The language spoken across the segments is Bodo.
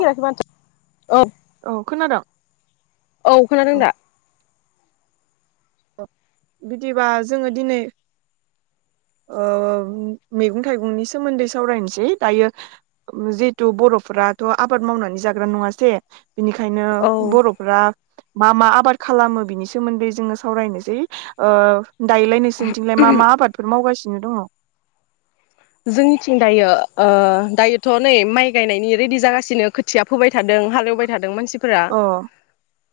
औ माथो औ खोनादों औ खोनादों दा बिदिबा जोङो दिनै ओ मैगं थाइगंनि सोमोनदै सावरायनोसै दायो जिहेथु बर'फोराथ' आबाद मावनानै जाग्रा नङासै? बिनिखायनो औ बर'फोरा मा मा आबाद खालामो बिनि सोमोनदै जोङो सावरायनोसै ओ दायलायनोसै नोंसिनिथिंलाय मा मा आबादफोर मावगासिनो? नो दङ जोंनिथिं दायो ओ दायोथ' नै माइ गायनायनि रेदि जागासिनो खोथिया फोबाय थादों हालेवबाय थादों मानसि फोरा अ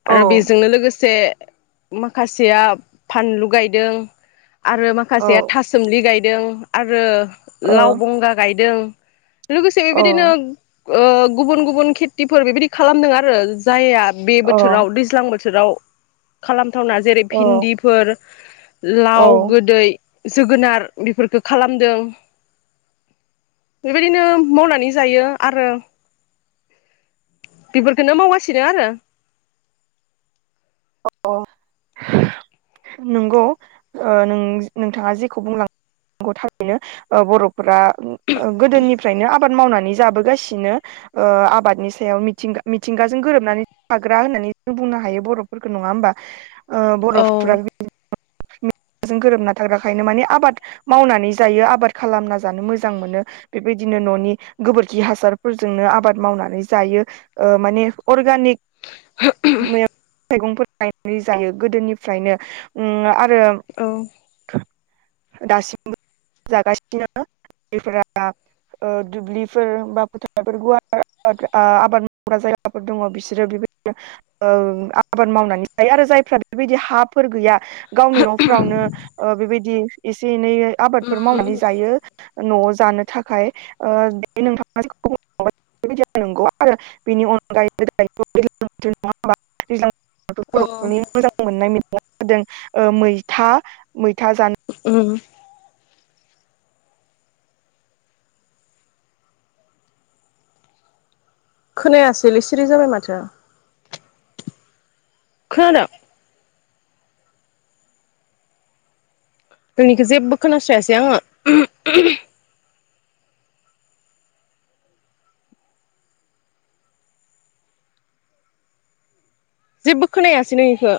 औ आरो बेजोंनो लोगोसे माखासेया फानलु गायदों आरो माखासेया औ थासुमलि गाय दों आरो अ लाव बंगा गाय दों लोगोसे अ बेदिनो ओ गुबुन गुबुन खेथिफोर बेबायदि खालामदों आरो जायहा बे अ बोथोराव दैज्लां बो थोराव खालाम थावना जेरै अ भिनदिफोर औ लाव गोदै जोगोनार बेफोरखो खालामदों। बेबायदिनो मावनानै जायो आरो बेफोरखौनो मावगासिनो आरो। अ नंगौ ओ नों नोंथाङा जेखौ बुंलांदों थारैनो बर' फोरा गोदोनिफ्रायनो आब आबाद मावनानै जाबोगासिनो। ओ आबादनि सायाव मिथिंगा मिथिंगाजों गोरोबनानै थाग्रा होननानै जों बुंनो हायो बर' फोरखौ नङा होमबा? ओ औ बर'फोरा बिबादिनो मिथिंगाजों गोरोबना थाग्राखायनो माने आबाद मावनानै जायो आबाद खालामना जानो मोजां मोनो बेबायदिनो ननि गोबोरखि हासारफोरजोंनो आबाद मावनानै जायो ओ माने अर्गानिक [unintelligible] मैगं थाइगंफोर गायनाय जायो गोदोनिफ्रायनो उम आरो दासिमबो जागासिनो जायफोरा ओ दुब्लिफोर बा फोथारफोर गुवार आ आबाद मावग्रा जायगाफोर दङ बिसोरो बेबायदिनो ओ आबाद मावनानै जायो आरो जायफ्रा बेबायदि हाफोर गैया गावनि नफ्रावनो ओ बेबायदि एसे एनैयै आबादफोर मावनानै उम जायो। नयाव जानो थाखाय ओ [unintelligible] [unintelligible] [unintelligible] औ बर'फोरनि मोजां मोननाय जादों मैथा मै उम खोनायासैलै सिरि जाबाय माथो। खोनादों? नोंनिखौ जेबो खोनास्रायासै आङो। जेबो खोनायासै नोंनिखो।